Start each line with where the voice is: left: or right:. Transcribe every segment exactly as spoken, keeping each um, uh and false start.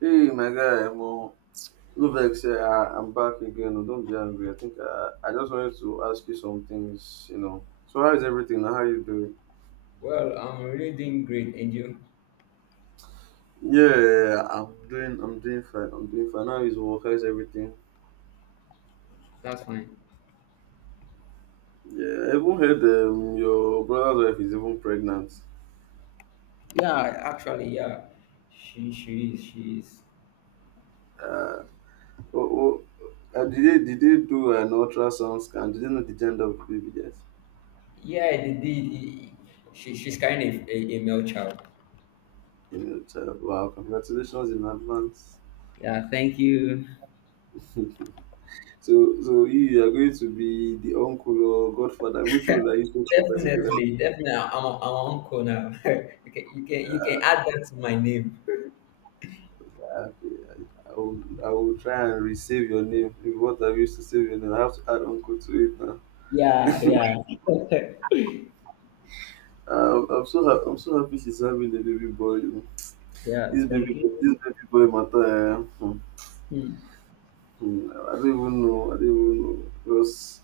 right: Hey, my guy, Mo. No vex, eh, I, I'm back again. oh, don't be angry. I think I, I just wanted to ask you some things, you know. So how is everything? How you doing?
left: Well, I'm really doing great, and you?
right: Yeah, I'm doing. I'm doing fine. I'm doing fine. How is work? How is everything?
left: That's fine.
right: Yeah, I even heard um, your brother's wife is even pregnant.
left: Yeah, actually, yeah, she she is she is.
right: Uh, oh, oh, uh, did they did they do an ultrasound scan? Did they know the gender of the baby yet?
left: Yeah, they did. She she's kind of a, a male child.
right: Female child. Wow, congratulations in advance.
left: Yeah, thank you.
right: So, so you you are going to be the uncle or godfather. Which role are you going to particularly?
left: Definitely, definitely. I'm a, I'm an uncle now. you can you can you can add that to my name.
right: Ah, Okay, I, I will, I will try and resave your name. If what I used to save your name, I have to add uncle to it now.
left: Yeah, yeah,
right: Um, I'm so ha- I'm so happy she's having a baby boy. you know.
left: yeah.
right: This
left: Thank
right: baby,
left: you.
right: this baby boy matter. eh, hmm,
left: Hmm.
right: hmm, I don't even know. I don't even know because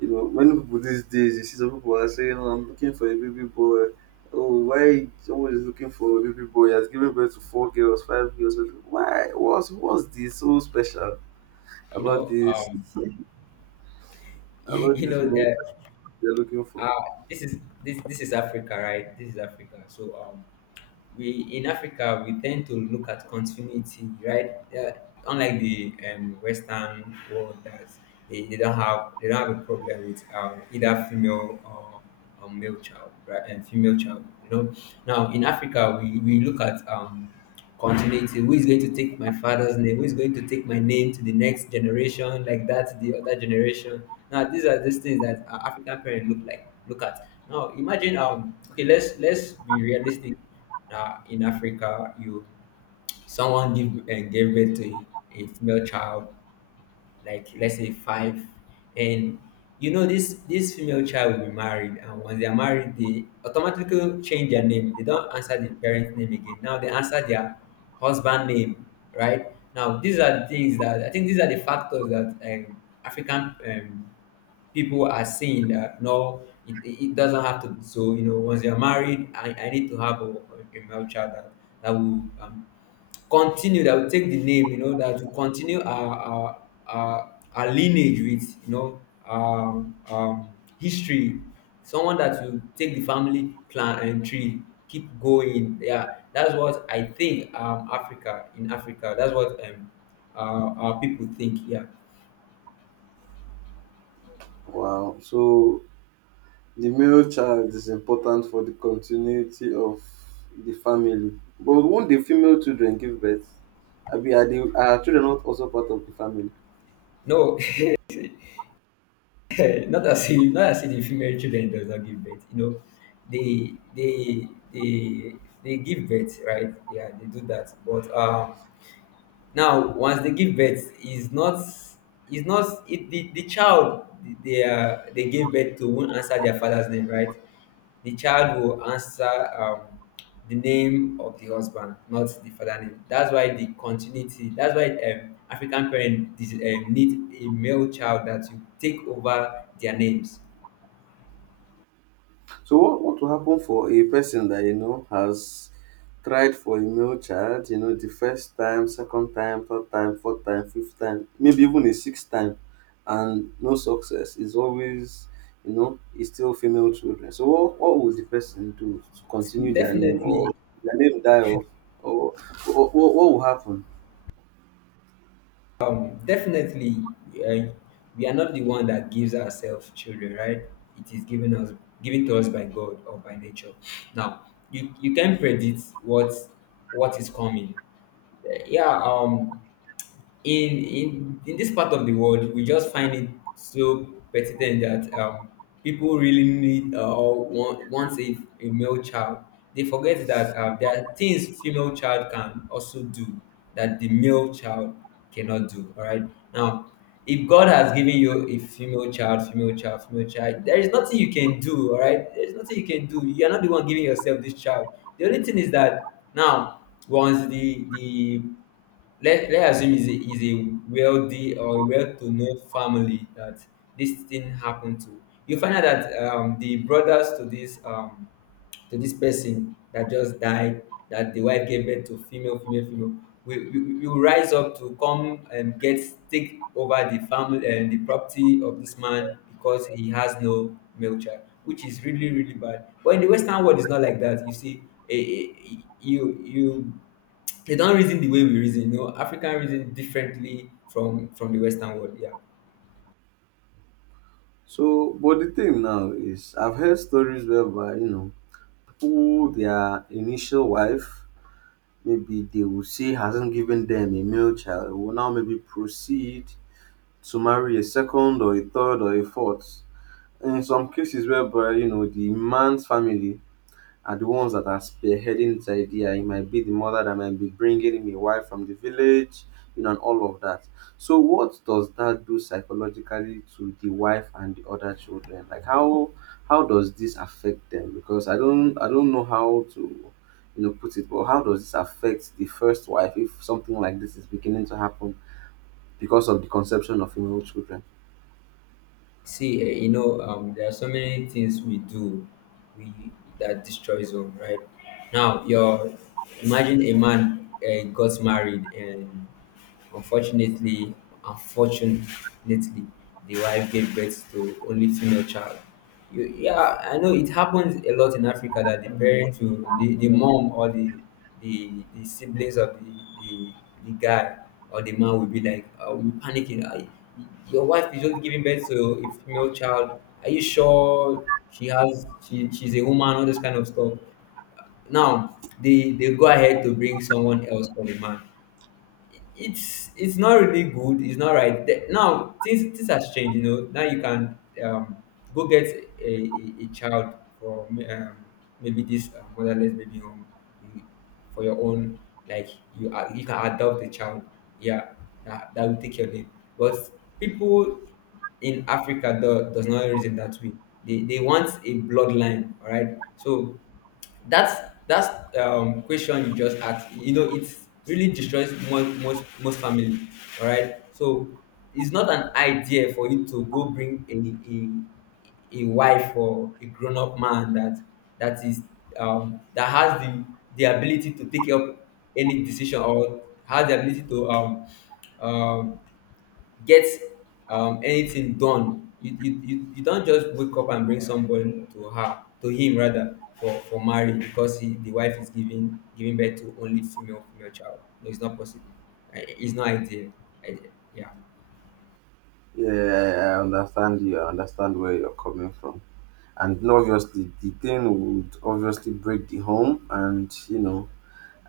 right: you know, many people these days, you see some people are saying, oh, I'm looking for a baby boy. Oh, why someone is looking for a baby boy? He has given birth to four girls, five girls. Why? What's what's this so special
left: You
right: about
left: know,
right: this
left: um,
right: about
left: you
right: this
left: know,
right: male child
left: uh,
right: they're looking for?
left: uh, this is this this is Africa, right? This is Africa. So um, we in Africa we tend to look at continuity, right? Yeah, unlike the um, Western world, that they, they don't have they don't have a problem with um, either female or, or male child, right? And female child, you know. Now in Africa we, we look at um, continuity. Who is going to take my father's name? Who is going to take my name to the next generation, like that, to the other generation? Now these are these things that uh, African parents look like look at. Now imagine um okay, let's let's be realistic. Now in Africa, you someone give uh, gave birth to a female child, like, let's say, five. And you know this this female child will be married, and once they are married they automatically change their name. They don't answer the parent name again, now they answer their husband name, right? Now these are the things that I think, these are the factors that um, African, um, people are seeing that no, it, it it doesn't have to be so. You know, once you're married, i, I need to have a, a male child that, that will um, continue, that will take the name, you know, that will continue our our our, our lineage with, you know, um, um, history. Someone that will take the family plan and tree, keep going. Yeah, that's what I think. Um, Africa, in Africa, that's what um, uh, our people think. Yeah,
right: Wow. So the male child is important for the continuity of the family. But won't the female children give birth? I mean, are, the, are children not also part of the family?
left: no, not as if not as if the female children does not give birth. You know, they they they they give birth, right? Yeah, they do that, but um now once they give birth, is not is not, it, the, the child they uh, they gave birth to, won't answer their father's name, right? The child will answer um, the name of the husband, not the father name. That's why the continuity, that's why um, African parents um, need a male child that will take over their names.
right: So what what will happen for a person that you know has tried for a male child, you know, the first time, second time, third time, fourth time, fifth time, maybe even a sixth time, and no success is always, you know, is still female children. So what, what would the person do to continue their name, or
left: Definitely.
right: their name die off, or what, what will happen?
left: Definitely, uh, we are not the one that gives ourselves children, right? It is given us given to us by God or by nature. Now, you you can predict what what is coming. Uh, Yeah. um, in in in this part of the world, we just find it so pertinent that um, people really need, uh, or want, want a, a male child. They forget that um, there are things female child can also do that the male child cannot do. All right, now, if God has given you a female child, female child, female child, there is nothing you can do. All right, there's nothing you can do. You're not the one giving yourself this child. The only thing is that now, once the the let, let's assume he's a, he's a wealthy or a well-to-know family that this thing happened to. You find out that um, the brothers to this um, to this person that just died, that the wife gave birth to female, female, female, will will will rise up to come and get take over the family and the property of this man, because he has no male child, which is really, really bad. But in the Western world, it's not like that. You see, eh, eh, you you, they don't reason the way we reason. You know, African reason differently from from the Western world. Yeah.
right: So, but the thing now is, I've heard stories whereby, you know, who their initial wife maybe they will say hasn't given them a male child, will now maybe proceed to marry a second or a third or a fourth. In some cases whereby, you know, the man's family are the ones that are spearheading this idea. It might be the mother that might be bringing me wife from the village, you know, and all of that. So, what does that do psychologically to the wife and the other children? Like, how how does this affect them? Because I don't I don't know how to you know put it, but how does this affect the first wife if something like this is beginning to happen because of the conception of female children?
left: See, eh, you know, um, there are so many things we do, we that destroys home, right? Now, your imagine a man uh, got married and, unfortunately, unfortunately, the wife gave birth to only female child. You, yeah, I know it happens a lot in Africa that the parents will, the, the mom or the, the, the siblings of the, the the guy or the man will be like, uh, we panicking. I, your wife is just giving birth to a female child. Are you sure she has, she, she's a woman? All this kind of stuff. Now they they go ahead to bring someone else for the man. It's it's not really good. It's not right. The- now, things things has changed. You know, now you can um, go get a, a, a child for, um, maybe this uh, motherless baby home, you, for your own. Like, you a- you can adopt a child. Yeah, that, that will take your name. But people in Africa do, does not reason that way. They they want a bloodline. All right, so that that um, question you just asked, you know, it really destroys most most most family. All right, so it's not an idea for you to go bring a a, a wife or a grown up man that that is um, that has the the ability to take up any decision, or has the ability to um, um, get um, anything done. You, you, you, you don't just wake up and bring somebody to her, to him rather, for, for marriage, because he, the wife is giving giving birth to only female, female child. No, it's not possible. Uh, It's not ideal. I, yeah.
right: Yeah, I understand you. I understand where you're coming from. And obviously the thing would obviously break the home, and you know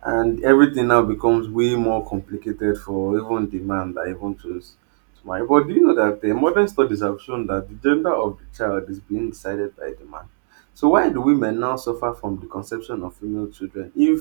right: and everything now becomes way more complicated for even the man that even chose to marry. But do you know that the modern studies have shown that the gender of the child is being decided by the man? So why do women now suffer from the conception of female children if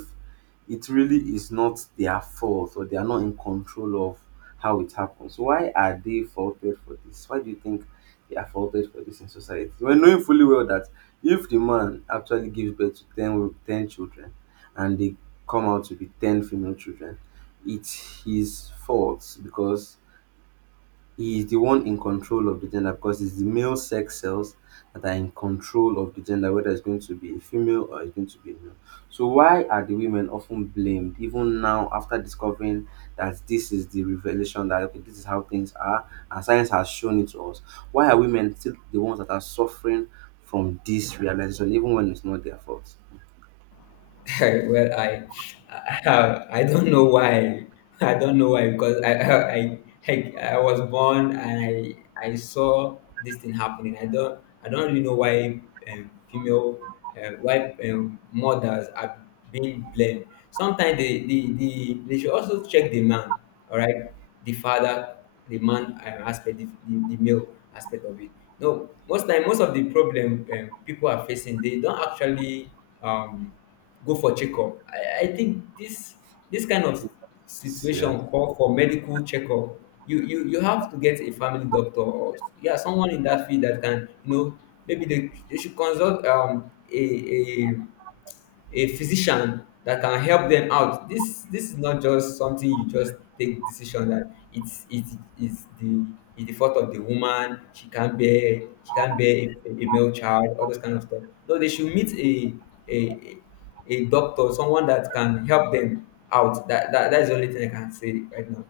right: it really is not their fault, or they are not in control of how it happens? Why are they faulted for this? Why do you think they are faulted for this in society? When knowing fully well that if the man actually gives birth to ten, wo- ten children, and they come out to be ten female children, it's his fault because he is the one in control of the gender, because it's the male sex cells that are in control of the gender, whether it's going to be a female or it's going to be a male. So, why are the women often blamed, even now after discovering that this is the revelation that okay, this is how things are and science has shown it to us? Why are women still the ones that are suffering from this realization, even when it's not their fault?
left: well, I, I, I don't know why. I don't know why, because I, I, I, I was born and I, I saw this thing happening. I don't, I don't really know why um, female, uh, why um, mothers are being blamed. Sometimes they, they, they, they should also check the man. All right, the father, the man, um, aspect, the, the, the male aspect of it. No, most time, most of the problem um, people are facing, they don't actually. Um, go for checkup. I i think this, this kind of
right: So, yeah.
left: situation, call for medical checkup. You you you have to get a family doctor, or yeah, someone in that field that can, you know, maybe they, they should consult um a a a physician that can help them out. This this is not just something you just take decision that it's it's it's the, it's the fault of the woman. She can't bear she can't bear a, a male child. All those kind of stuff. No, they should meet a a a doctor, someone that can help them out. That, that that's the only thing I can say right now.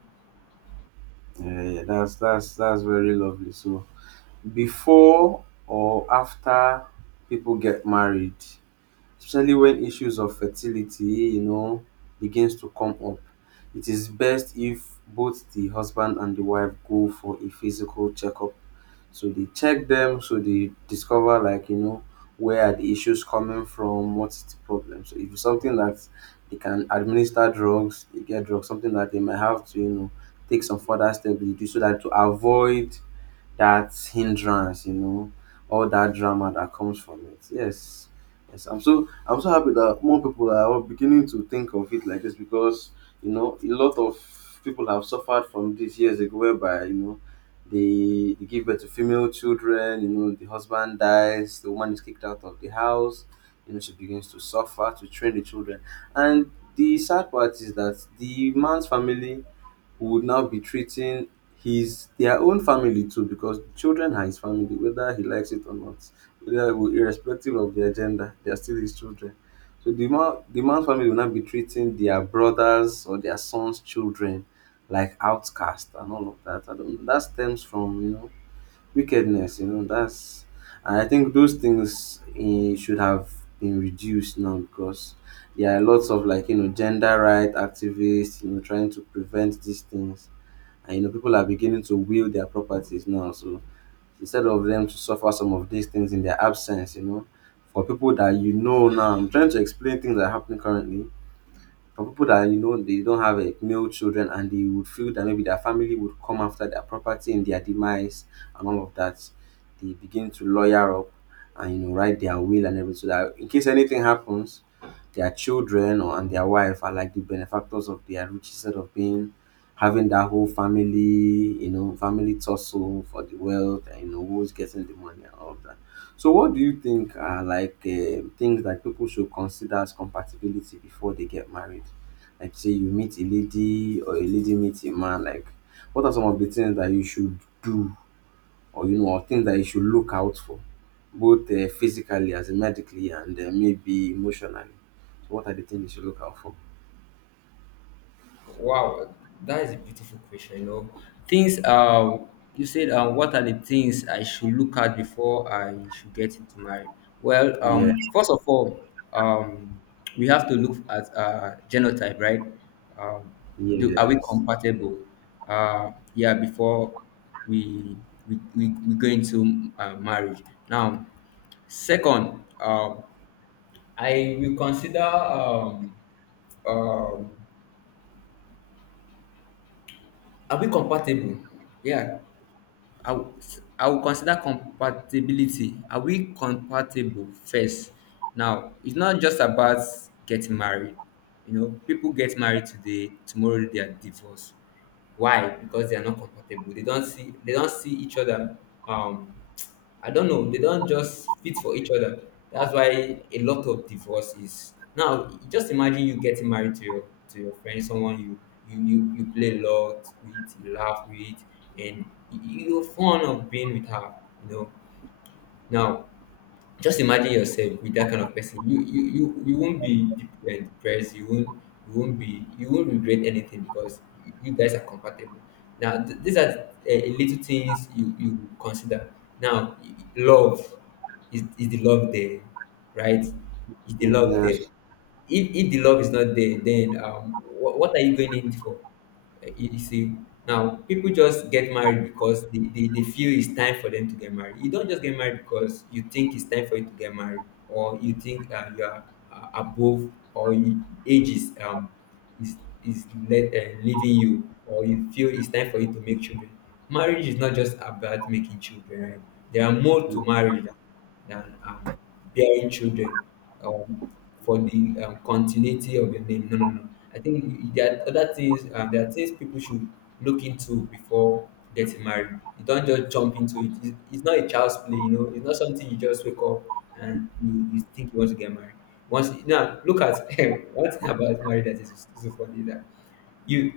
right: Yeah, yeah, that's that's that's very lovely. So before or after people get married, especially when issues of fertility, you know, begins to come up, it is best if both the husband and the wife go for a physical checkup so they check them, so they discover, like, you know where are the issues coming from, what's the problem. So if it's something that they can administer drugs, they get drugs, something that they might have to, you know take some further steps they do, so that to avoid that hindrance, you know, all that drama that comes from it. Yes. Yes. I'm so I'm so happy that more people are beginning to think of it like this, because, you know, a lot of people have suffered from this years ago whereby, you know, they, they give birth to female children, you know, the husband dies, the woman is kicked out of the house, you know, she begins to suffer to train the children. And the sad part is that the man's family, who would now be treating his, their own family too, because children are his family whether he likes it or not, whether, well, irrespective of their gender, they are still his children. So the man the man's family, will now be treating their brothers or their sons children like outcast, and all of that. I don't, that stems from, you know wickedness, you know that's. And I think those things, eh, should have been reduced now, because there are lots of, like, you know gender right activists, you know trying to prevent these things. And you know people are beginning to will their properties now. So instead of them to suffer some of these things in their absence, you know for people that, you know now I'm trying to explain things that are happening currently. Some people that, you know they don't have like male children, and they would feel that maybe their family would come after their property and their demise, and all of that. They begin to lawyer up, and, you know write their will and everything, so that in case anything happens, their children or and their wife are like the benefactors of their rich, instead of being having that whole family, you know family tussle for the wealth, and, you know who's getting the money and all of that. So what do you think are, like, um things that people should consider as compatibility before they get married? Like, say you meet a lady or a lady meets a man, like, what are some of the things that you should do, or, you know or things that you should look out for, both uh, physically as in medically, and uh, maybe emotionally. So what are the things you should look out for?
left: Wow, that is a beautiful question. You know, things. Uh, you said, um, what are the things I should look at before I should get into marriage? Well,
right: Yeah,
left: um, first of all, um, we have to look at uh, genotype, right? Um, do are we
right: yes,
left: compatible? Uh, yeah, before we we we, we go into uh, marriage. Now, second, um I will consider, um um are we compatible? Yeah. I will, I will consider compatibility. Are we compatible first? Now, it's not just about getting married. You know, people get married today, tomorrow they are divorced. Why? Because they are not compatible. They don't see they don't see each other, um I don't know. They don't just fit for each other. That's why a lot of divorce is now. Just imagine you getting married to your, to your friend, someone you you you, you play a lot with, you laugh with, and you- you're fond of being with her. You know, now, just imagine yourself with that kind of person. You you you, you won't be de- uh, depressed. You won't you won't be you won't regret anything because you guys are compatible. Now, th- these are uh, little things you you consider. Now, y- love, is is the love there, right? Is the love there?
right: yes.
left: If if the love is not there, then um what, what are you going in for? Uh, You, you see, now people just get married because they, they, they feel it's time for them to get married. You don't just get married because you think it's time for you to get married, or you think uh, you are uh, above, or you, age is um is is let, uh, leaving you, or you feel it's time for you to make children. Marriage is not just about making children. Right? There are more
right: You
left: to marriage than than, um, bearing children, um, for the um, continuity of your name. No, no, no. I think there are other things. Um, there are things people should look into before getting married. You don't just jump into it. It's, it's not a child's play. You know, it's not something you just wake up and you, you think you want to get married. Once now, look at One thing about marriage that is so funny is that you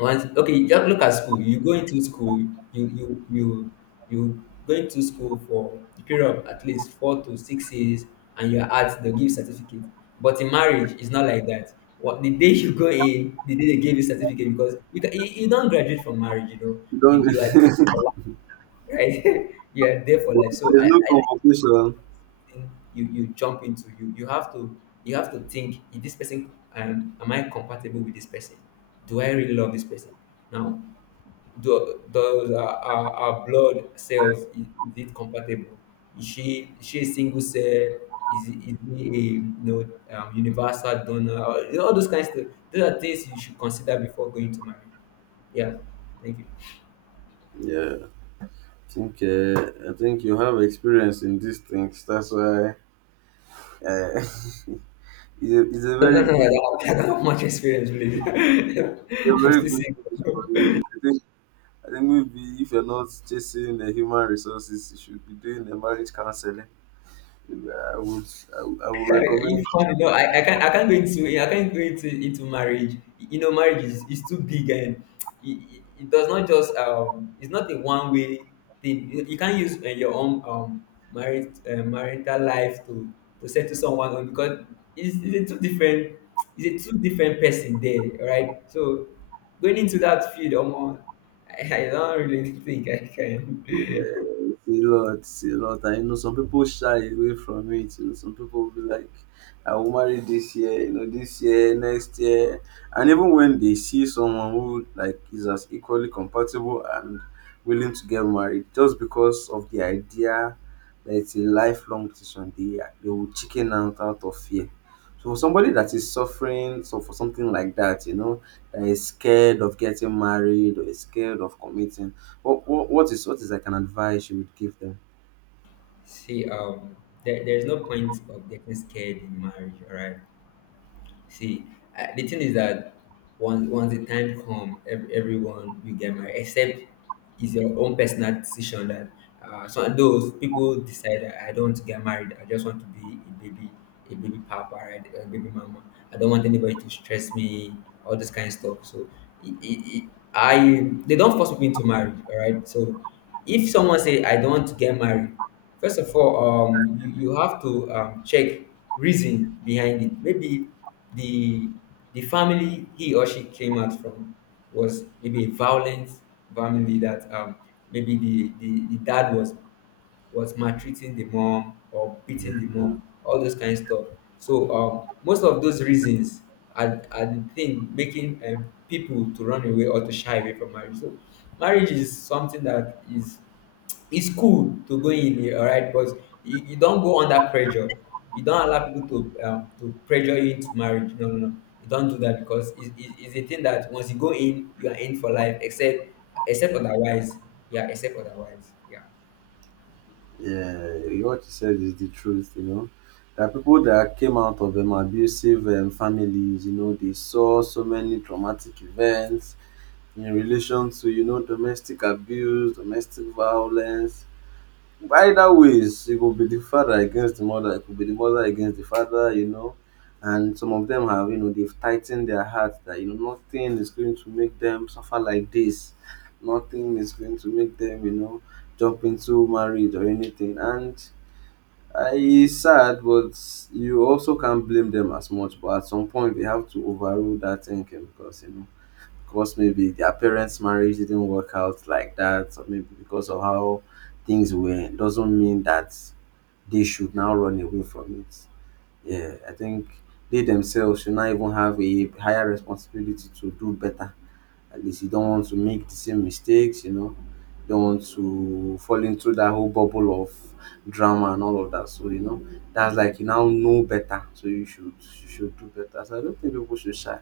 left: once okay just look at school. You go into school, you you you you go into school for the period of at least four to six years and you're at the give certificate. But in marriage it's not like that. What, the day you go in, the day they give you certificate, because you can, you, you don't graduate from marriage, you know. You,
right: don't,
left: you are for life, right? You are there for life. so
right: there's
left: i
right: no
left: i
right: convocation.
left: think you you jump into, you you have to, you have to think, is this person, um, am I compatible with this person? Do I really love this person? Now do, does our, our, our blood cells, is, is it compatible? Is she is she a single cell? Is it- is he a, you know, um, universal donor? All you know, all those kinds of, those are things you should consider before going to marriage. Yeah, thank you.
right: Yeah. I think, uh, I think you have experience in these things. That's why uh, it's, a, it's a
left: No, no,
right: very
left: no, I
right: good
left: don't have, I don't have much experience really.
right: a
left: I'm
right: very
left: still
right: good thing for
left: single.
right: you. I think I think maybe if you're not chasing the human resources, you should be doing the marriage counseling. I would I, would- I would recommend.
left: It's funny. No, I, I can't, I can't go into I can't go into into marriage. You know, marriage is, is too big and it, it, it does not just, um it's not a one way thing. You, you can't use uh, your own, um marriage, uh, marital life to to settle someone on, because it's, it's a two different, it's a two different person there, right? So going into that field, um, I, I don't really think I can.
right: It's a lot, it's a lot. And you know, some people shy away from it. You know, some people will be like, I will marry this year, you know, this year, next year. And even when they see someone who, like, is as equally compatible and willing to get married, just because of the idea that it's a lifelong decision, they they will chicken out, out of fear. So for somebody that is suffering, so for something like that, you know, that is scared of getting married or is scared of committing, what, what, what is what is like an advice you would give them?
left: See, um, there, there's no point of getting scared in marriage, all right? See, I, the thing is that once once the time come, ev- everyone will get married. Except it's your own personal decision that uh, so those people decide that I don't want to get married. I just want to be a baby, a baby papa, right? A baby mama. I don't want anybody to stress me. All this kind of stuff. So it, it, it, I they don't force people into marriage. All right. So if someone say I don't want to get married, first of all, um, you, you have to, um, check reason behind it. Maybe the the family he or she came out from was maybe a violent family that, um, maybe the, the, the dad was was maltreating the mom or
right: Yeah,
left: beating the mom, all those kind of stuff. So um, most of those reasons are, are the thing making, um, people to run away or to shy away from marriage. So marriage is something that is, it's cool to go in, eh, all right. But you, you don't go under pressure. You don't allow people to, um, to pressure you into marriage. No, no, no, you don't do that, because it, it, it's a thing that once you go in you are in for life, except, except otherwise. Yeah, except otherwise, yeah.
right: Uh, what you said is the truth, you know. There are people that came out of um, abusive um, families, you know, they saw so many traumatic events in relation to, you know, domestic abuse, domestic violence. Either ways, it could be the father against the mother, it could be the mother against the father, you know. And some of them have, you know, they've tightened their hearts that, you know, nothing is going to make them suffer like this. Nothing is going to make them, you know, jump into marriage or anything. And I, it's sad, but you also can't blame them as much. But at some point, they have to overrule that thinking, because, you know, because maybe their parents' marriage didn't work out like that, or maybe because of how things were, doesn't mean that they should now run away from it. Yeah, I think they themselves should not even have a higher responsibility to do better. At least you don't want to make the same mistakes, you know. Don't want to fall into that whole bubble of drama and all of that. So, you know, that's like you now know better. So you should you should do better. So I don't think people should shy.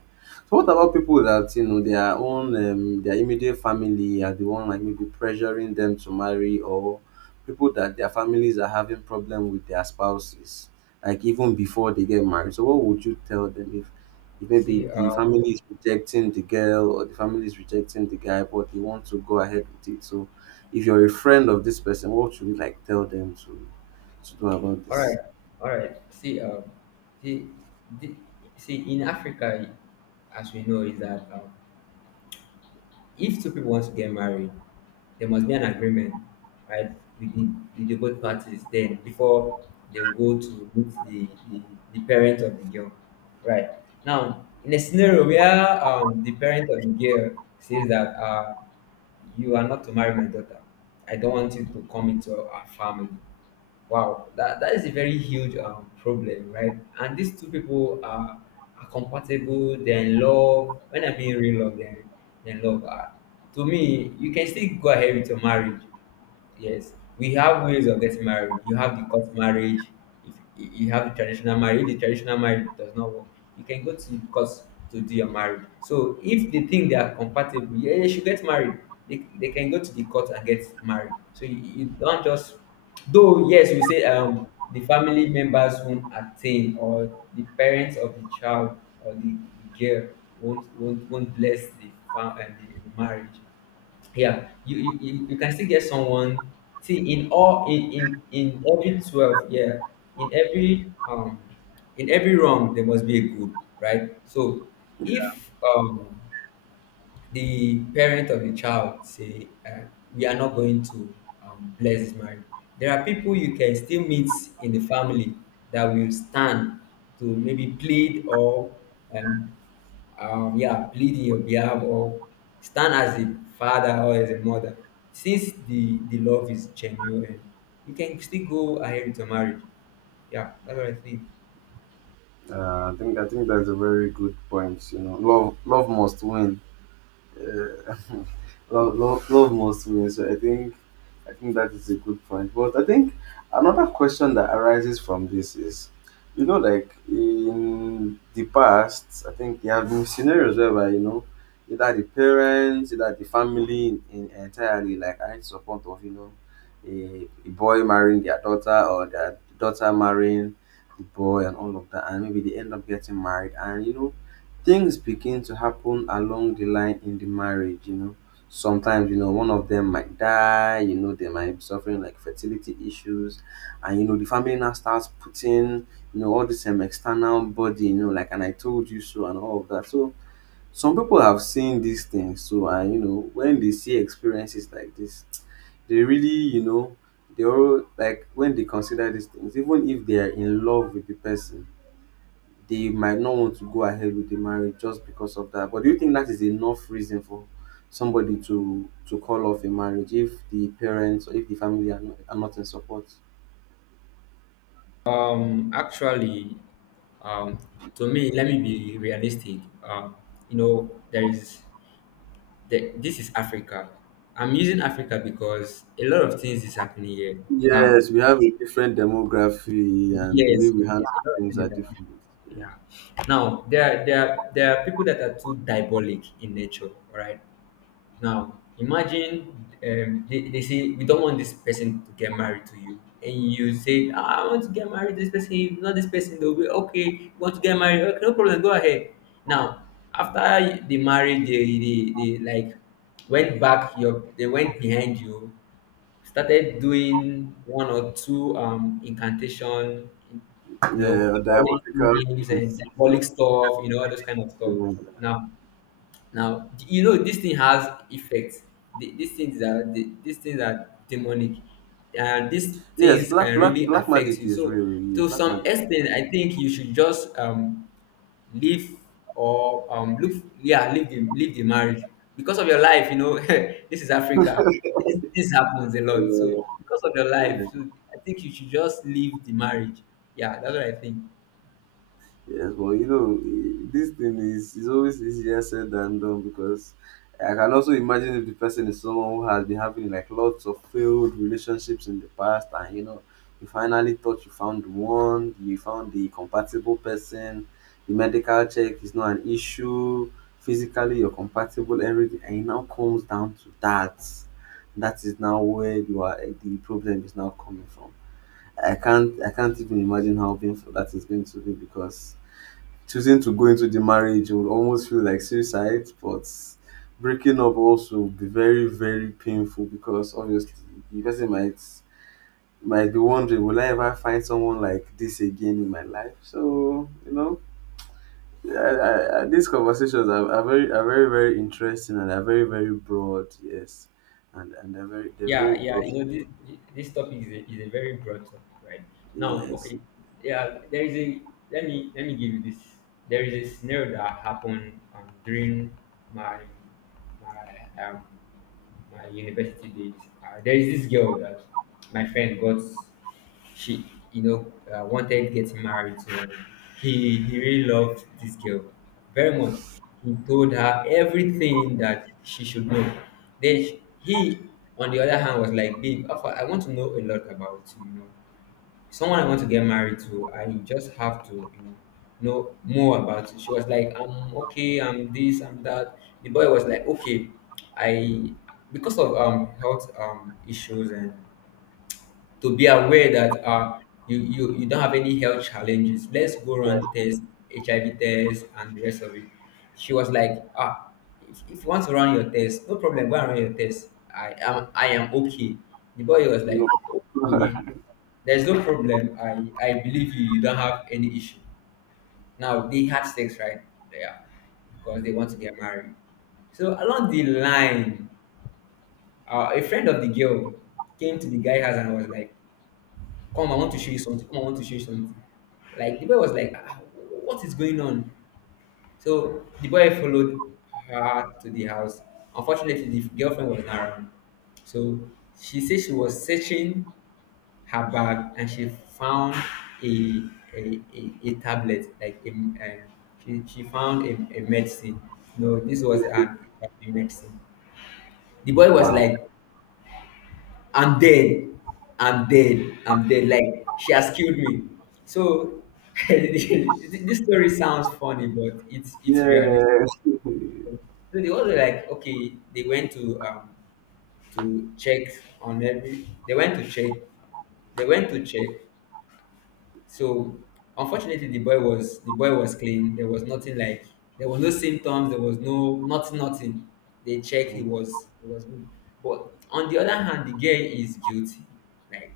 right: So what about people that you know their own um, their immediate family are the one like maybe pressuring them to marry, or people that their families are having problem with their spouses like even before they get married. So what would you tell them if maybe
left: see
right: the
left: um
right: family is rejecting the girl or the family is rejecting the guy, but they want to go ahead with it. So, if you're a friend of this person, what should you like tell them to to do about
left: All
right: this?
left: right, all right see um see the, see in Africa, as we know, is that, um, if two people want to get married, there must be an agreement, right, with the, the both parties, then before they will go to meet the, the, the parent of the girl, right? Now, in a scenario where, um, the parent of the girl says that, uh, you are not to marry my daughter, I don't want you to come into our family. Wow, that, that is a very huge, um, problem, right? And these two people are, are compatible, they're in love. When I mean real love, they're, they're in love. Uh, to me, you can still go ahead with your marriage. Yes, we have ways of getting married. You have the court marriage. If you you have the traditional marriage, if the traditional marriage does not work, you can go to the court to do your marriage. So if they think they are compatible, yeah, they should get married. They, they can go to the court and get married. So you, you don't just, though yes, you say, um, the family members won't attain, or the parents of the child or the, the girl won't won't won't bless the fam- and the, the marriage. Yeah, you you, you you can still get someone. See in all, in in in every twelve, yeah, in every, um in every wrong there must be a good, right? So if, um the parent of the child say, um we are not going to, um bless this marriage. There are people you can still meet in the family that will stand to maybe plead or, um, um yeah, plead in your behalf, or stand as a father or as a mother. Since the the love is genuine, you can still go ahead with your marriage. Yeah, that's what I think.
right: Uh, I think I think that's a very good point. You know, love love must win. Uh, love, love, love must win. So I think I think that is a good point. But I think another question that arises from this is, you know, like in the past, I think there have been scenarios whereby you know either the parents, either the family in, in entirely like are in support of you know a, a boy marrying their daughter or their daughter marrying the boy and all of that, and maybe they end up getting married, and you know things begin to happen along the line in the marriage, you know. Sometimes, you know, one of them might die, you know, they might be suffering like fertility issues. And, you know, the family now starts putting, you know, all this um, external body, you know, like, and I told you so, and all of that. So, some people have seen these things. So, and, you know, when they see experiences like this, they really, you know, they all like when they consider these things, even if they are in love with the person, they might not want to go ahead with the marriage just because of that. But do you think that is enough reason for somebody to to call off a marriage if the parents or if the family are not, are not in support?
left: Um, actually, um, to me, let me be realistic. Um, you know, there is the, this is Africa. I'm using Africa because a lot of things is happening here now.
right: Yes, we have a different demography and the way
left: Yes,
right: we
left: a a
right: handle
left: lot of
right: things
left: things
right: are
left: is happening.
right: different.
left: Yeah. Now there are, there are, there are people that are too diabolic in nature, all right? Now imagine, um, they, they say, "We don't want this person to get married to you." And you say, "Ah, I want to get married to this person, if not this person. They'll be okay. You want to get married? Okay, no problem. Go ahead." Now, after the marriage, they, they, they like went back, your, they went behind you, started doing one or two, um, incantation, you know,
right: Yeah,
left: calling
right: diabolical
left: names and
right: things.
left: diabolic stuff, you know, all those kind of stuff. Now, now, you know, this thing has effects. The- These things are the- these things are demonic, and these
right: Yes,
left: things
right: black
left: can
right: black
left: really
right: black
left: affect
right: magic
left: you.
right: is
left: So
right: real. Yeah,
left: to
right: black
left: some
right: magic.
left: extent, I think you should just, um, leave, or, um, look, yeah, leave the leave the marriage because of your life. You know, this is Africa. This, this happens a lot. So because of your life, so I think you should just leave the marriage. Yeah, that's what I think.
right: Yes, but you know, i- this thing is, is always easier said than done because I can also imagine if the person is someone who has been having like lots of failed relationships in the past, and you know, you finally thought you found one, you found the compatible person, the medical check is not an issue, physically you're compatible, everything, and it now comes down to that. That is now where you are, eh, the problem is now coming from. I can't, I can't even imagine how painful that is going to be because choosing to go into the marriage would almost feel like suicide, but breaking up also would be very, very painful because obviously the person might might be wondering, will I ever find someone like this again in my life? So you know, yeah, I, I, I- these conversations are, are very, are very, very interesting and are very, very broad. Yes, and and they're very, they're
left: Yeah,
right: very
left: yeah,
right: broad.
left: you know, this, this topic is a, is a very broad topic, right? Now,
right: Yes.
left: okay, yeah, there is a, let me, let me give you this. There is a scenario that happened, um, during my, my, um, my university days. Uh, there is this girl that my friend got, she, you know, uh, wanted getting married to her. he he really loved this girl very much. He told her everything that she should know. Then she- he, on the other hand, was like, "Babe Alpha, I want to know a lot about you. You know, someone I want to get married to, I just have to, you know know more about it." She was like, "I'm okay, I'm this, I'm that." The boy was like, "Okay, I because of, um health, um issues, and to be aware that, uh, you, you you don't have any health challenges, let's go
right: Yeah.
left: run tests, H I V tests, and the rest of it." She was like, "Ah, if, if you want to run your test, no problem. Go and run your test. I am I am okay." The boy was
right: No.
left: like, "Okay, there's no problem. I I believe you. You don't have any issue." Now they had sex right there because they want to get married. So along the line, uh, a friend of the girl came to the guy house and was like, "Come, I want to show you something. Come, I want to show you something." Like the boy was like, "Ah, what is going on?" So the boy followed her to the house. Unfortunately, the girlfriend was not around. So she said she was searching her bag and she found a, a, a, a tablet, like a, a, she, she found a, a medicine. No, this was an, a medicine. The boy was
right: Wow.
left: like, and then, and then and then like, "She has killed me." So this story sounds funny, but it's it's
right: Yeah.
left: realistic. So they were like okay, they went to, um to check on every they went to check, they went to check. So unfortunately, the boy was the boy was clean. There was nothing, like there was no symptoms, there was no nothing, nothing. They checked. He was he was good. But on the other hand, the girl is guilty. Like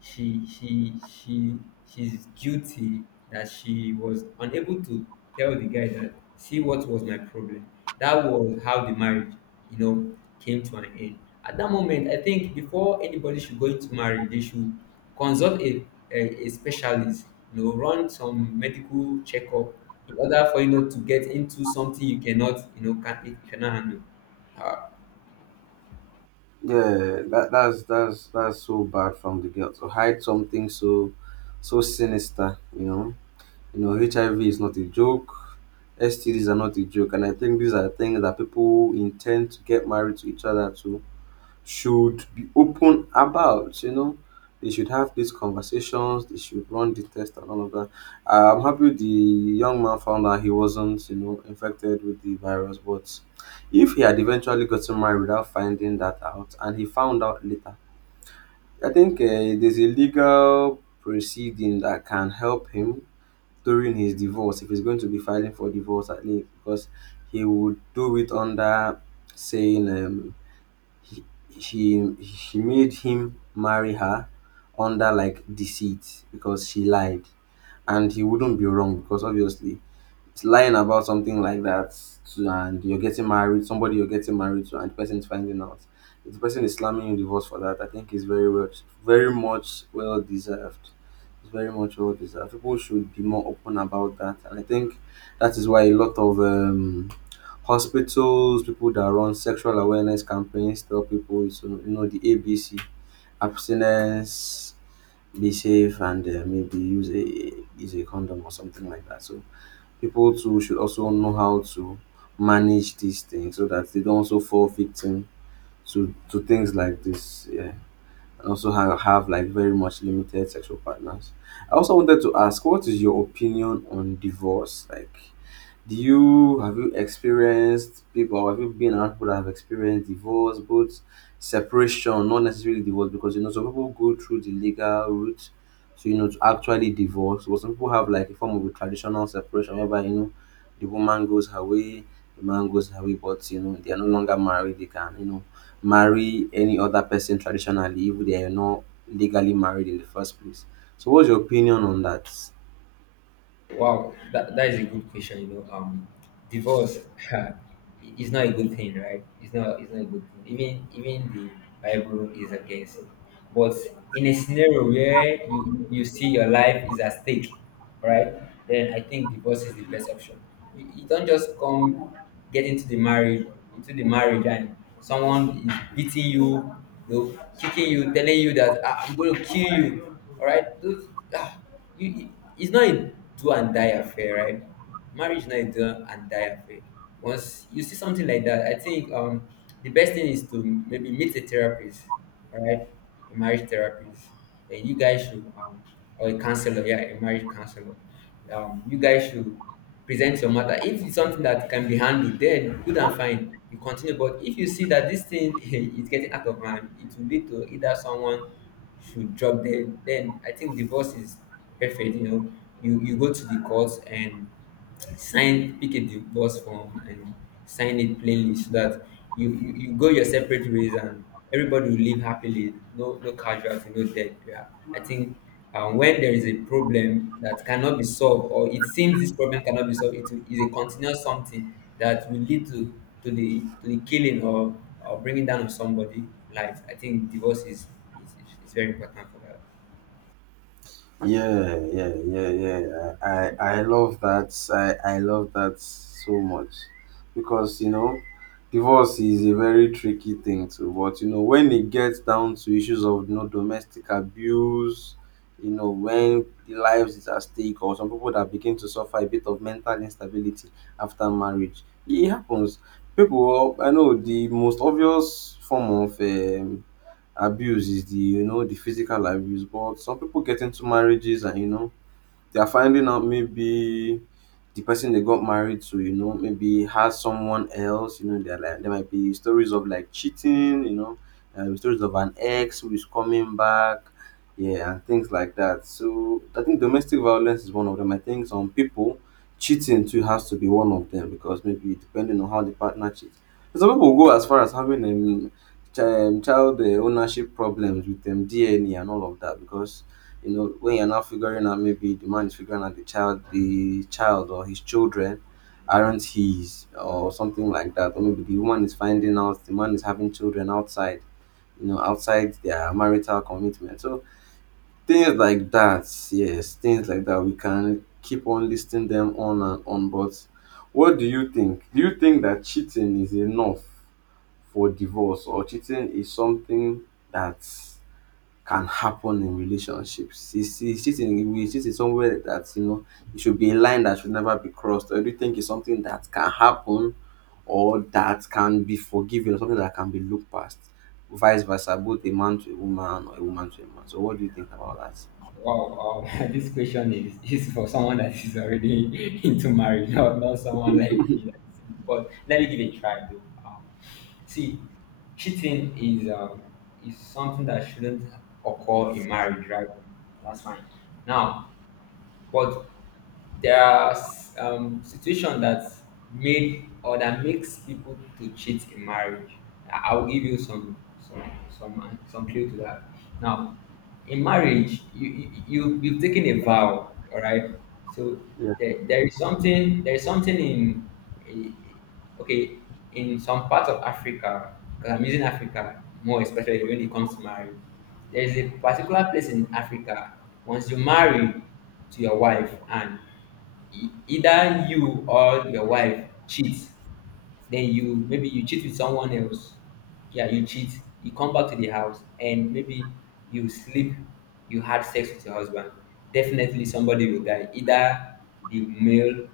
left: she she she she's guilty that she was unable to tell the guy that, "See, what was my problem." That was how the marriage, you know, came to an end. At that moment, I think before anybody should go into marriage, they should consult a, a, a specialist, you know, run some medical checkup in order for, you know, to get into something you cannot, you know, can, you cannot handle.
right: Yeah, that that's that's that's so bad from the girl to hide something so so sinister, you know. You know, H I V is not a joke, S T Ds are not a joke, and I think these are things that people intend to get married to each other to should be open about, you know. They should have these conversations, they should run the test and all of that. I'm happy the young man found out he wasn't, you know, infected with the virus, but if he had eventually gotten married without finding that out and he found out later, I think uh, there's a legal proceeding that can help him during his divorce if he's going to be filing for divorce at least because he would do it under saying um, he, she she made him marry her under like deceit because she lied, and he wouldn't be wrong because obviously it's lying about something like that to, and you're getting married somebody you're getting married to and the person is finding out. If the person is slamming you divorce for that, I think it's very well, very much well deserved. It's very much well deserved. People should be more open about that, and I think that is why a lot of um hospitals, people that run sexual awareness campaigns, tell people it's you know the A B C, abstinence, be safe, and uh, maybe use a use a condom or something like that. So people too should also know how to manage these things so that they don't also fall victim to to things like this. Yeah, and also have, have like very much limited sexual partners. I also wanted to ask, what is your opinion on divorce? Like do you have, you experienced people, or have you been around people that have experienced divorce, both separation, not necessarily divorce, because you know some people go through the legal route to you know to actually divorce. But some people have like a form of a traditional separation whereby you know the woman goes her way, the man goes her way, but you know they are no longer married, they can, you know, marry any other person traditionally if they are not legally married in the first place. So what's your opinion on that?
left: Wow, that, that is a good question. You know, um, divorce is not a good thing, right? It's not it's not a good thing. Even even the Bible is against it. But in a scenario where you you see your life is at stake, right? Then I think divorce is the best option. You, you don't just come get into the marriage into the marriage and someone is beating you, you know, kicking you, telling you that ah, I'm going to kill you. All right, those. Ah you, you- it's not a do and die affair, right? Marriage is not a do and die affair. Once you see something like that, I think um the best thing is to maybe meet a therapist, all right? A marriage therapist. And you guys should um or a counselor, yeah, a marriage counselor. Um you guys should present your matter. If it's something that can be handled, then good and fine, you continue. But if you see that this thing is getting out of hand, it will lead to either someone should drop dead, then I think divorce is perfect you know you you go to the courts and sign, pick a divorce form and sign it plainly, so that you, you you go your separate ways and everybody will live happily. No no casualty, no death. Yeah, I think um, when there is a problem that cannot be solved, or it seems this problem cannot be solved, it is a continuous something that will lead to to the to the killing or or bringing down of somebody life. I think divorce is is, is is very important for that.
right: Yeah, yeah, yeah, yeah. I, I, I love that. I, I love that so much because you know, divorce is a very tricky thing too. But you know, when it gets down to issues of you know domestic abuse, you know, when lives is at stake, or some people that begin to suffer a bit of mental instability after marriage, it happens. People, I know the most obvious form of um abuse is the you know the physical abuse, but some people get into marriages and you know they are finding out maybe the person they got married to, you know, maybe has someone else, you know, they're like there might be stories of like cheating, you know, um, stories of an ex who is coming back, yeah, and things like that. So I think domestic violence is one of them. I think some people cheating too has to be one of them because maybe depending on how the partner cheats. Some people go as far as having um, chi- um, child uh, ownership problems with um, D N A and all of that because you know when you're now figuring out maybe the man is figuring out the child the child or his children aren't his or something like that, or maybe the woman is finding out the man is having children outside, you know, outside their marital commitment. So things like that, yes, things like that, we can keep on listing them on and on. But what do you think, do you think that cheating is enough for divorce, or cheating is something that can happen in relationships. Is is cheating, is cheating somewhere that you know it should be a line that should never be crossed, or do you think it's something that can happen or that can be forgiven or something that can be looked past? Vice versa, both a man to a woman or a woman to a man. So what do you think about that?
left: Wow, um, this question is, is for someone that is already into marriage, not, not someone like me. That's single. But let me give it a try though. Um, see, cheating is um, is something that shouldn't occur in marriage, right? That's fine. Now, but there are s- um, situations that made or that makes people to cheat in marriage. I- I'll give you some some some some clue to that. Now, in marriage you you you- you've taken a vow, all right? So
right: Yeah.
left: there, there is something, there is something in in- okay in some parts of Africa, because I'm using Africa more especially when it comes to marriage, there is a particular place in Africa. Once you marry to your wife and e- either you or your wife cheats, then you, maybe you cheat with someone else. Yeah, you cheat, you come back to the house and maybe you sleep, you had sex with your husband. Definitely somebody will die, either the male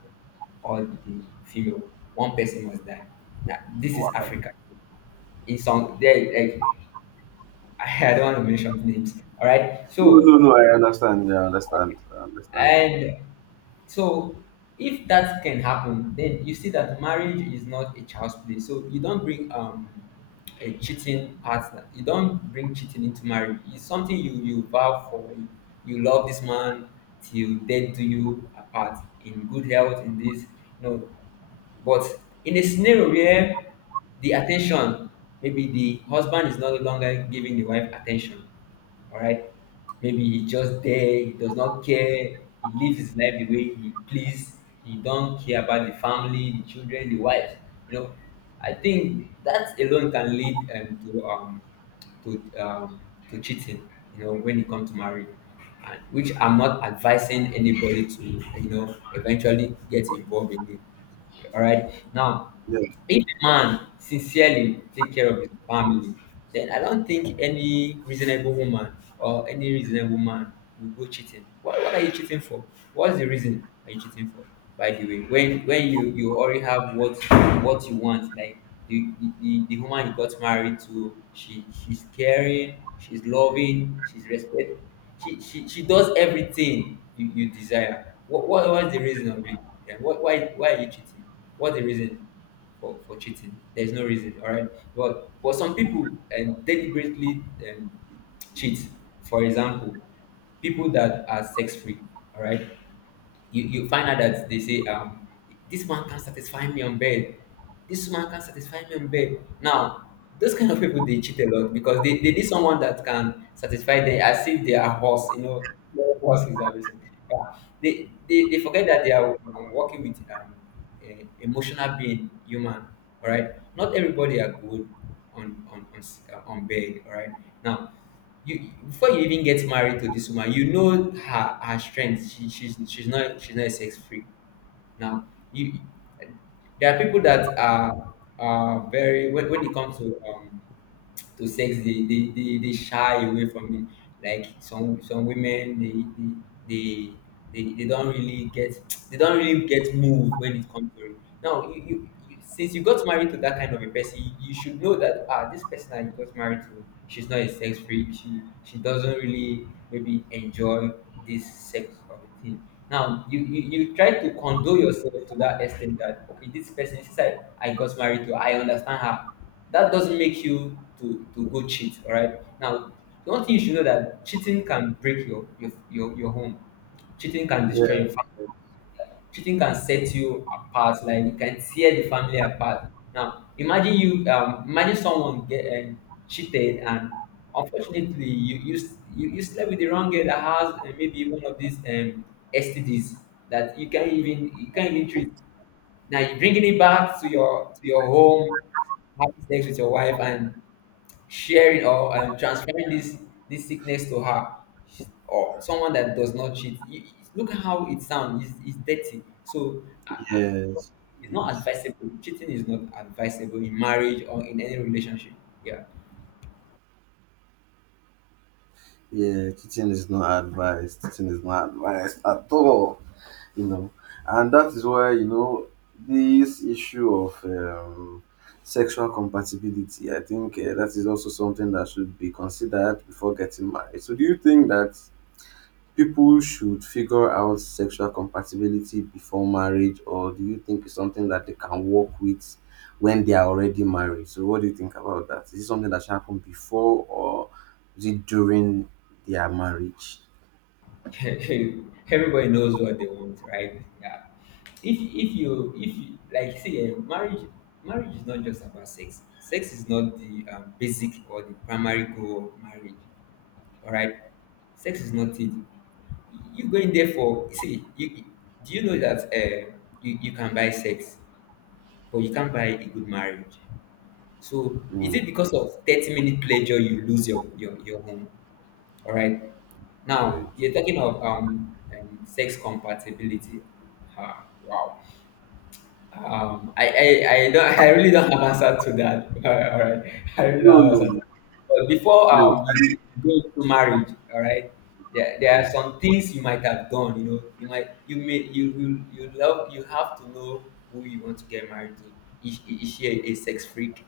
left: or the female. One person must die. Now this is
right: Wow. No,
left: Africa. In some there, like, I don't want to mention names, all right?
right: no,
left: So
right: no, I understand. Yeah, I understand. I understand.
left: and so if that can happen, then you see that marriage is not a child's play. So you don't bring um a cheating partner. You don't bring cheating into marriage. It's something you you vow for. You, you love this man till death do you apart, in good health, in this. No, but in a scenario where the attention, maybe the husband is no longer giving the wife attention, all right. Maybe he just there, he does not care, he lives his life the way he please, he don't care about the family, the children, the wife. You know, I think that alone can lead um, to um to um to cheating, you know, when it comes to marriage. And which I'm not advising anybody to, you know, eventually get involved in it. All right. Now
right: Yeah.
left: if a man sincerely take care of his family, then I don't think any reasonable woman or any reasonable man will go cheating. What, what are you cheating for? What's the reason are you cheating for? By the way, when when you, you already have what what you want, like the, the, the, the woman you got married to, she she's caring, she's loving, she's respect, she she, she does everything you, you desire. What, what what's the reason of it? Yeah, what why why are you cheating? What's the reason for, for cheating? There's no reason, all right. But but some people um, deliberately um, cheat. For example, people that are sex free, all right, you you find out that they say um this man can satisfy me on bed, this man can satisfy me on bed. Now those kind of people they cheat a lot because they, they need someone that can satisfy them as if they are horse. You know, no, horse is amazing, yeah. they, they, they forget that they are um, working with um a emotional being human, all right. Not everybody are good on on on, s- uh, on bed, all right. Now you, before you even get married to this woman, you know her her strength. She, she's she's not she's not sex free. Now you, there are people that are are very when, when it comes to um to sex, they they, they, they shy away from it, like some some women they they they, they, they don't really get, they don't really get moved when it comes to it. Now you, you, you since you got married to that kind of a person, you, you should know that ah, this person that you got married to, she's not a sex freak, she she doesn't really maybe enjoy this sex of a thing. Now you, you you try to condole yourself to that extent that okay, this person since I, I got married to, I understand her. That doesn't make you to to go cheat, all right. Now the one thing you should know, that cheating can break your your your, your home. Cheating can destroy
right: Yeah.
left: your family. Cheating can set you apart, like it can tear the family apart. Now imagine you um imagine someone get um, cheated, and unfortunately you you, s- you you slept with the wrong girl that has uh, maybe one of these um STDs that you can't even, you can't even treat. Now you're bringing it back to your to your home, having sex with your wife and sharing or um, transferring this this sickness to her. She- or someone that does not cheat. You, you- look at how it sounds. It's, it's dirty. So I, I,
right: Yes.
left: it's not
right: Yes.
left: advisable. Cheating is not advisable in marriage or in any relationship. Yeah,
right: Yeah, cheating is not advised. Cheating is not advised at all. You know, and that is why you know this issue of um, sexual compatibility, I think uh, that is also something that should be considered before getting married. So do you think that people should figure out sexual compatibility before marriage, or do you think it's something that they can work with when they are already married? So what do you think about that? Is it something that should happen before or is it during their marriage?
left: everybody knows what they want, right? Yeah. If if you if you, like, see, eh, marriage, marriage is not just about sex. Sex is not the um, basic or the primary goal of marriage. All right. Sex is not it. You going there for, see? You, do you know that uh, you you can buy sex, but you can't buy a good marriage. So is
right: Mm.
left: it because of thirty minute pleasure you lose your your your home? All right. Now
right: Marriage.
left: you're talking of um, um sex compatibility. Ha, wow. Um, I, I, I don't, I really don't have answer to that. All right, all right. I really don't
right: no
left: have
right: no
left: answer to that. But before
right: no
left: um you g- go into marriage, all right, there, there
right: Mm.
left: are some things you might have done. You know, you might you may you you you love, you have to know who you want to get married to. Is, is she a, a sex freak?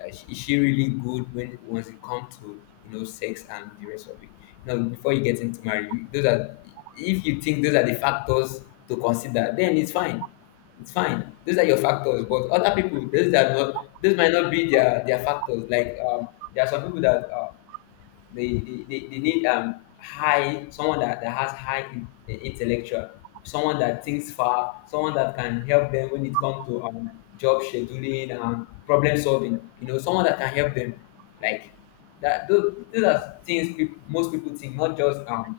left: Uh, is is she really good when once it comes to, you know, sex and the rest of it? You know, before you get into marriage, you- those are, if you think those are the factors to consider, then it's fine, it's fine. Those are your factors, but other people, those are not, those might not be their their factors. Like um, there are some people that uh, they they, they, they need um high someone that, that has high in, uh, intellectual, someone that thinks far, someone that can help them when it comes to um job scheduling and problem solving, you know, someone that can help them, like that. those, those are things peop, most people think, not just um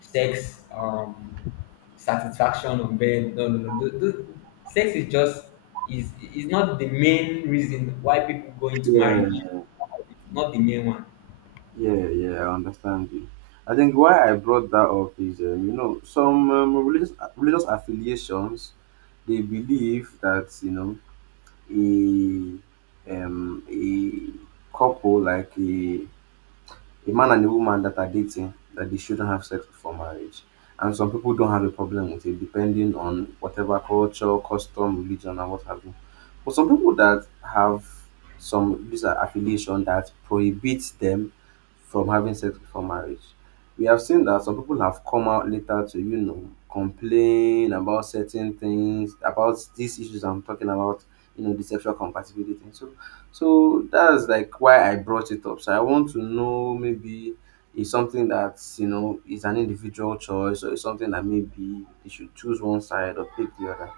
left: sex um satisfaction on bed. No no no th- th- sex is just, is is not the main reason why people go into marriage,
right: Yeah.
left: not the main one.
right: Yeah, yeah, I understand you. I think why I brought that up is, um, you know, some um, religious religious affiliations, they believe that you know a um a couple, like a a man and a woman that are dating, that they shouldn't have sex before marriage. And some people don't have a problem with it, depending on whatever culture, custom, religion, and what have you. But some people that have some this are affiliation that prohibits them from having sex before marriage. We have seen that some people have come out later to, you know, complain about certain things, about these issues I'm talking about, you know, the sexual compatibility. Thing. So so that's like why I brought it up. So I want to know maybe it's something that you know is an individual choice, or it's something that maybe they should choose one side or pick the other.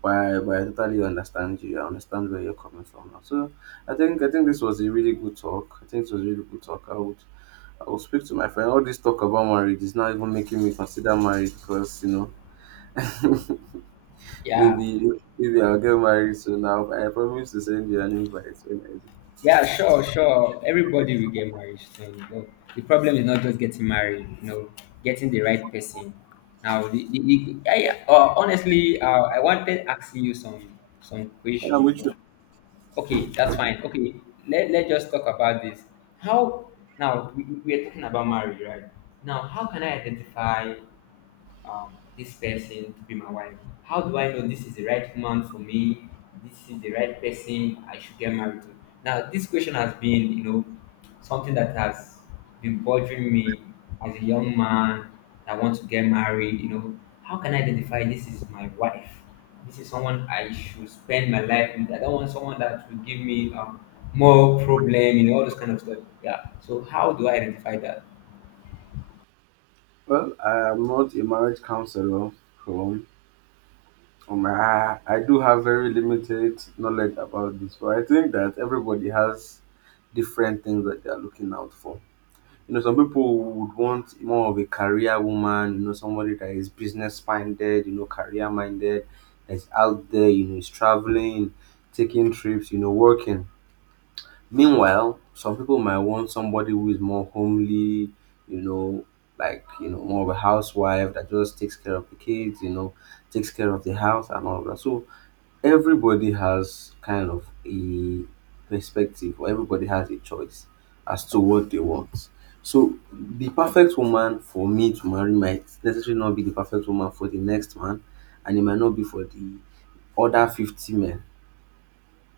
right: But I, but I totally understand you. I understand where you're coming from now. So I think I think this was a really good talk. I think this was a really good talk. I would I will speak to my friend. All this talk about marriage is not even making me consider marriage because you know
left: Yeah.
right: maybe maybe I'll get married soon. Now I promise to send you an invite when I do.
left: Yeah, sure, sure. Everybody will get married soon. But the problem is not just getting married, you know, getting the right person. Now, the, the, the, I, uh, honestly, uh, I wanted asking you some some
right: Yeah,
left: question,
right: which...
left: but okay, that's fine. Okay, let, let's just talk about this. How, now we, we we are talking about marriage, right? Now, how can I identify um, this person to be my wife? How do I know this is the right woman for me? This is the right person I should get married to. Now, this question has been, you know, something that has been bothering me as a young man that wants to get married. You know, how can I identify this is my wife? This is someone I should spend my life with. I don't want someone that will give me um, more problem, you know, all those kind of stuff. Yeah. So, how do I identify that?
right: Well, I am not a marriage counselor, so um, I, I do have very limited knowledge about this, but I think that everybody has different things that they are looking out for. You know, some people would want more of a career woman, you know, somebody that is business minded, you know, career minded, that's out there, you know, is traveling, taking trips, you know, working. Meanwhile, some people might want somebody who is more homely, you know, like, you know, more of a housewife that just takes care of the kids, you know, takes care of the house and all that. So everybody has kind of a perspective, or everybody has a choice as to what they want. So the perfect woman for me to marry might necessarily not be the perfect woman for the next man, and it might not be for the other fifty men.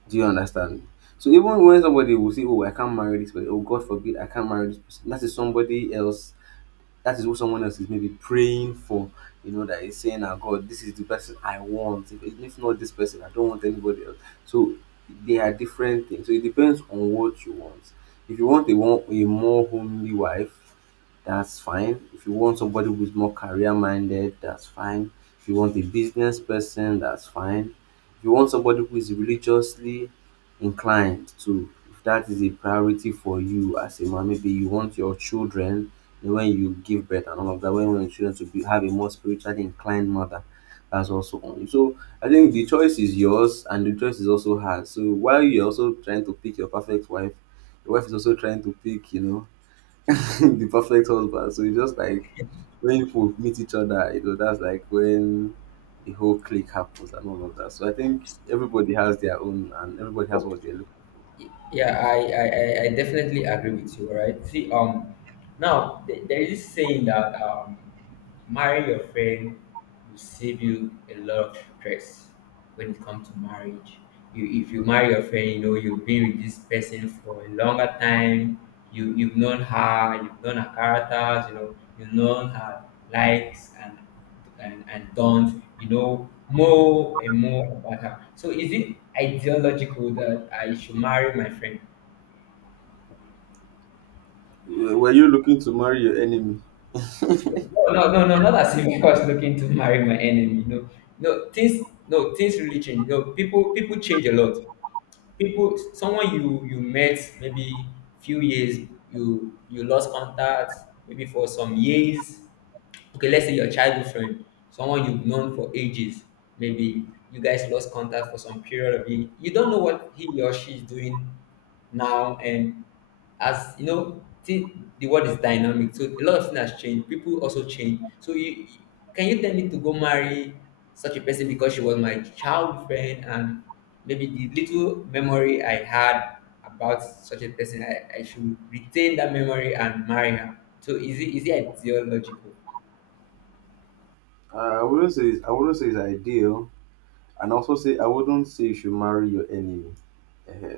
right: Do you understand me? So even when somebody will say, "Oh, I can't marry this person," "Oh, God forbid, I can't marry this person," that is somebody else. That is what someone else is maybe praying for. You know, that is saying, "Ah, God, this is the person I want. If, if not this person, I don't want anybody else." So they are different things. So it depends on what you want. If you want a, one, a more homely wife, that's fine. If you want somebody who's more career minded, that's fine. If you want a business person, that's fine. If you want somebody who is religiously inclined too, if that is a priority for you as a man, maybe you want your children, you know, when you give birth and all of that, when you want your children to be, have a more spiritually inclined mother, that's also on you. So I think the choice is yours and the choice is also hers. So while you're also trying to pick your perfect wife, your wife is also trying to pick, you know, the perfect husband. So it's just like when people meet each other, you know, that's like when the whole click happens and all of that. So I think everybody has their own and everybody has what they're looking
left: Yeah, I, I, I I definitely agree with you. All right. See, um, now th- there is this saying that um, marry your friend will save you a lot of stress when it comes to marriage. You, if you marry your friend, you know you've been with this person for a longer time. You you've known her, you've known her characters. You know you've known her likes and and, and don't. You know more and more about her. So is it ideological that I should marry my friend?
right: for. Were you looking to marry your enemy?
left: No, no, no, not as if I was looking to marry my enemy. No, no, things, no, things really change. No, people, people change a lot. People, someone you you met maybe few years, you you lost contact maybe for some years. Okay, let's say your childhood friend, someone you've known for ages, maybe you guys lost contact for some period of it. You don't know what he or she is doing now, and as you know, thi- the world is dynamic, so a lot of things has changed. People also change. So you, can you tell me to go marry such a person because she was my childhood friend and maybe the little memory I had about such a person, I, I should retain that memory and marry her. So is it, is it ideological?
right: Uh, I wouldn't say it's, I wouldn't say it's ideal, and also say I wouldn't say you should marry your enemy. Eh,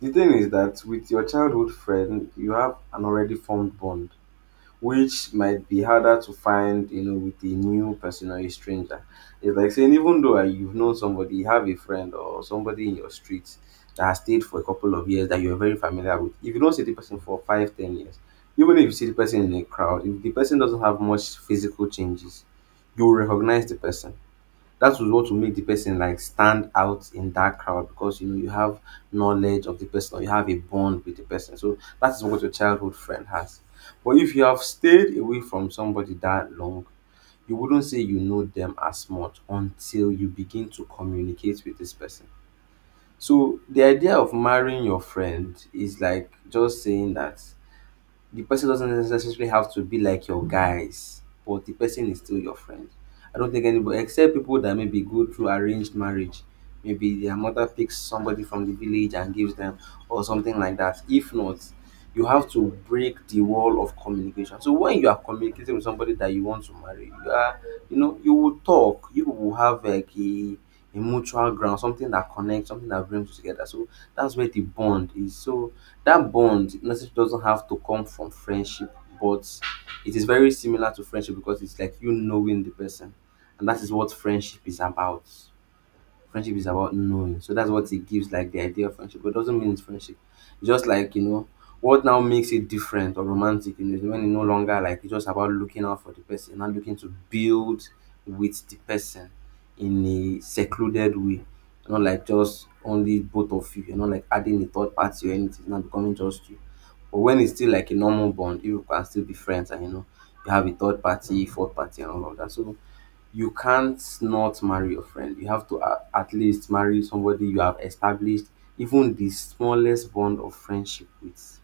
right: The thing is that with your childhood friend, you have an already formed bond which might be harder to find, you know, with a new person or a stranger. It's like saying even though uh, you've known somebody, you have a friend or somebody in your street that has stayed for a couple of years that you're very familiar with. If you don't see the person for five, ten years, even if you see the person in a crowd, if the person doesn't have much physical changes, you will recognize the person. That was what will make the person like stand out in that crowd, because you know you have knowledge of the person, or you have a bond with the person. So that is what your childhood friend has. But if you have stayed away from somebody that long, you wouldn't say you know them as much until you begin to communicate with this person. So the idea of marrying your friend is like just saying that the person doesn't necessarily have to be like your guys, but the person is still your friend. I don't think anybody, except people that maybe go through arranged marriage, maybe their mother picks somebody from the village and gives them, or something like that. If not, you have to break the wall of communication. So when you are communicating with somebody that you want to marry, you are, you know, you will talk. You will have like a a mutual ground, something that connects, something that brings you together. So that's where the bond is. So that bond necessarily doesn't have to come from friendship, but it is very similar to friendship because it's like you knowing the person, and that is what friendship is about. Friendship is about knowing. So that's what it gives, like the idea of friendship. But it doesn't mean it's friendship. Just like, you know, what now makes it different or romantic, you know, is when it no longer like it's just about looking out for the person, not looking to build with the person in a secluded way. Not like just only both of you. You're not like adding a third party or anything, it's not becoming just you. But when it's still like a normal bond, you can still be friends and, you know, you have a third party, fourth party, and all of that. So you can't not marry your friend. You have to a- at least marry somebody you have established even the smallest bond of friendship with,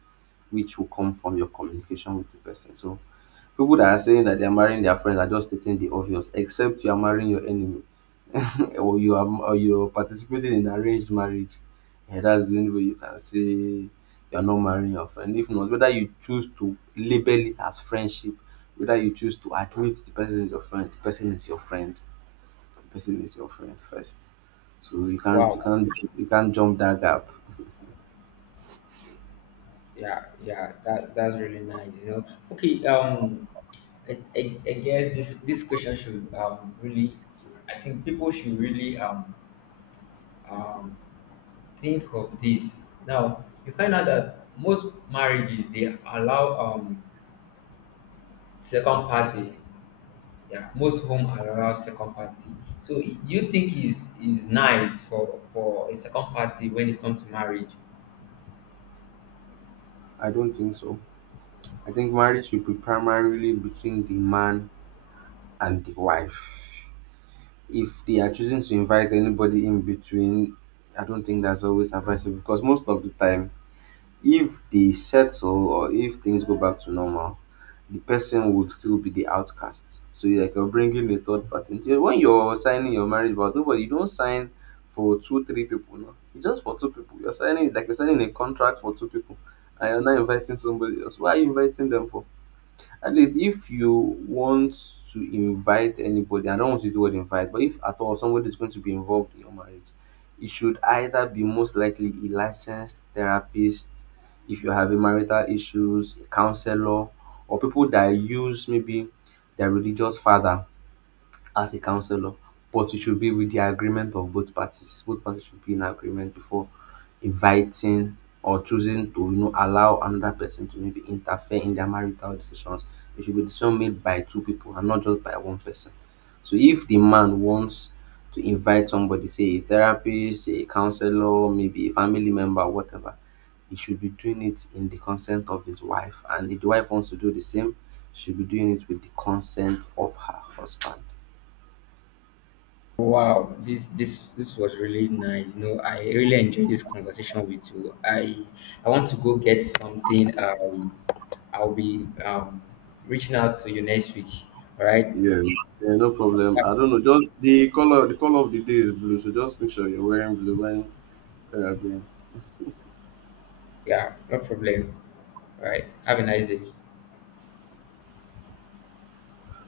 right: which will come from your communication with the person. So people that are saying that they are marrying their friends are just stating the obvious, except you are marrying your enemy or you are or you're participating in arranged marriage. Yeah, that's the only way you can say you're not marrying your friend. If not, whether you choose to label it as friendship, whether you choose to admit the person is your friend, the person is your friend, person is your friend first. So you can't you
left: Wow.
right: can't you can't jump that gap.
left: Yeah, yeah, that that's really nice, you know. Okay, um I, I, I guess this this question should um really, I think people should really um um think of this. Now you find out that most marriages they allow um second party. Yeah, most home allow second party. So do you think is is nice for for a second party when it comes to marriage?
right: I don't think so. I think marriage should be primarily between the man and the wife. If they are choosing to invite anybody in between, I don't think that's always advisable, because most of the time, if they settle or if things go back to normal, the person would still be the outcast. So you're like you're bringing a third party into... When you're signing your marriage vows, nobody, you don't sign for two, three people. No, it's just for two people. You're signing like you're signing a contract for two people, and you're not inviting somebody else. Why are you inviting them for? At least if you want to invite anybody, I don't want to use the word invite, but if at all somebody is going to be involved in your marriage, it should either be most likely a licensed therapist, if you're having marital issues, a counselor, or people that use maybe their religious father as a counselor, but it should be with the agreement of both parties. Both parties should be in agreement before inviting or choosing to, you know, allow another person to maybe interfere in their marital decisions. It should be decision made by two people and not just by one person. So if the man wants to invite somebody, say a therapist, a counselor, maybe a family member, whatever, he should be doing it in the consent of his wife. And if the wife wants to do the same, she should be doing it with the consent of her husband.
left: Wow, this this this was really nice. You know, I really enjoyed this conversation with you. I I want to go get something. Um, I'll be um reaching out to you next week. All right.
right: Yeah, yeah, no problem. I
left: Ha-
right: don't know. Just the color, the color of the day is blue, so just make sure you're wearing blue when uh, going
left: yeah, no problem. All right. Have a nice day.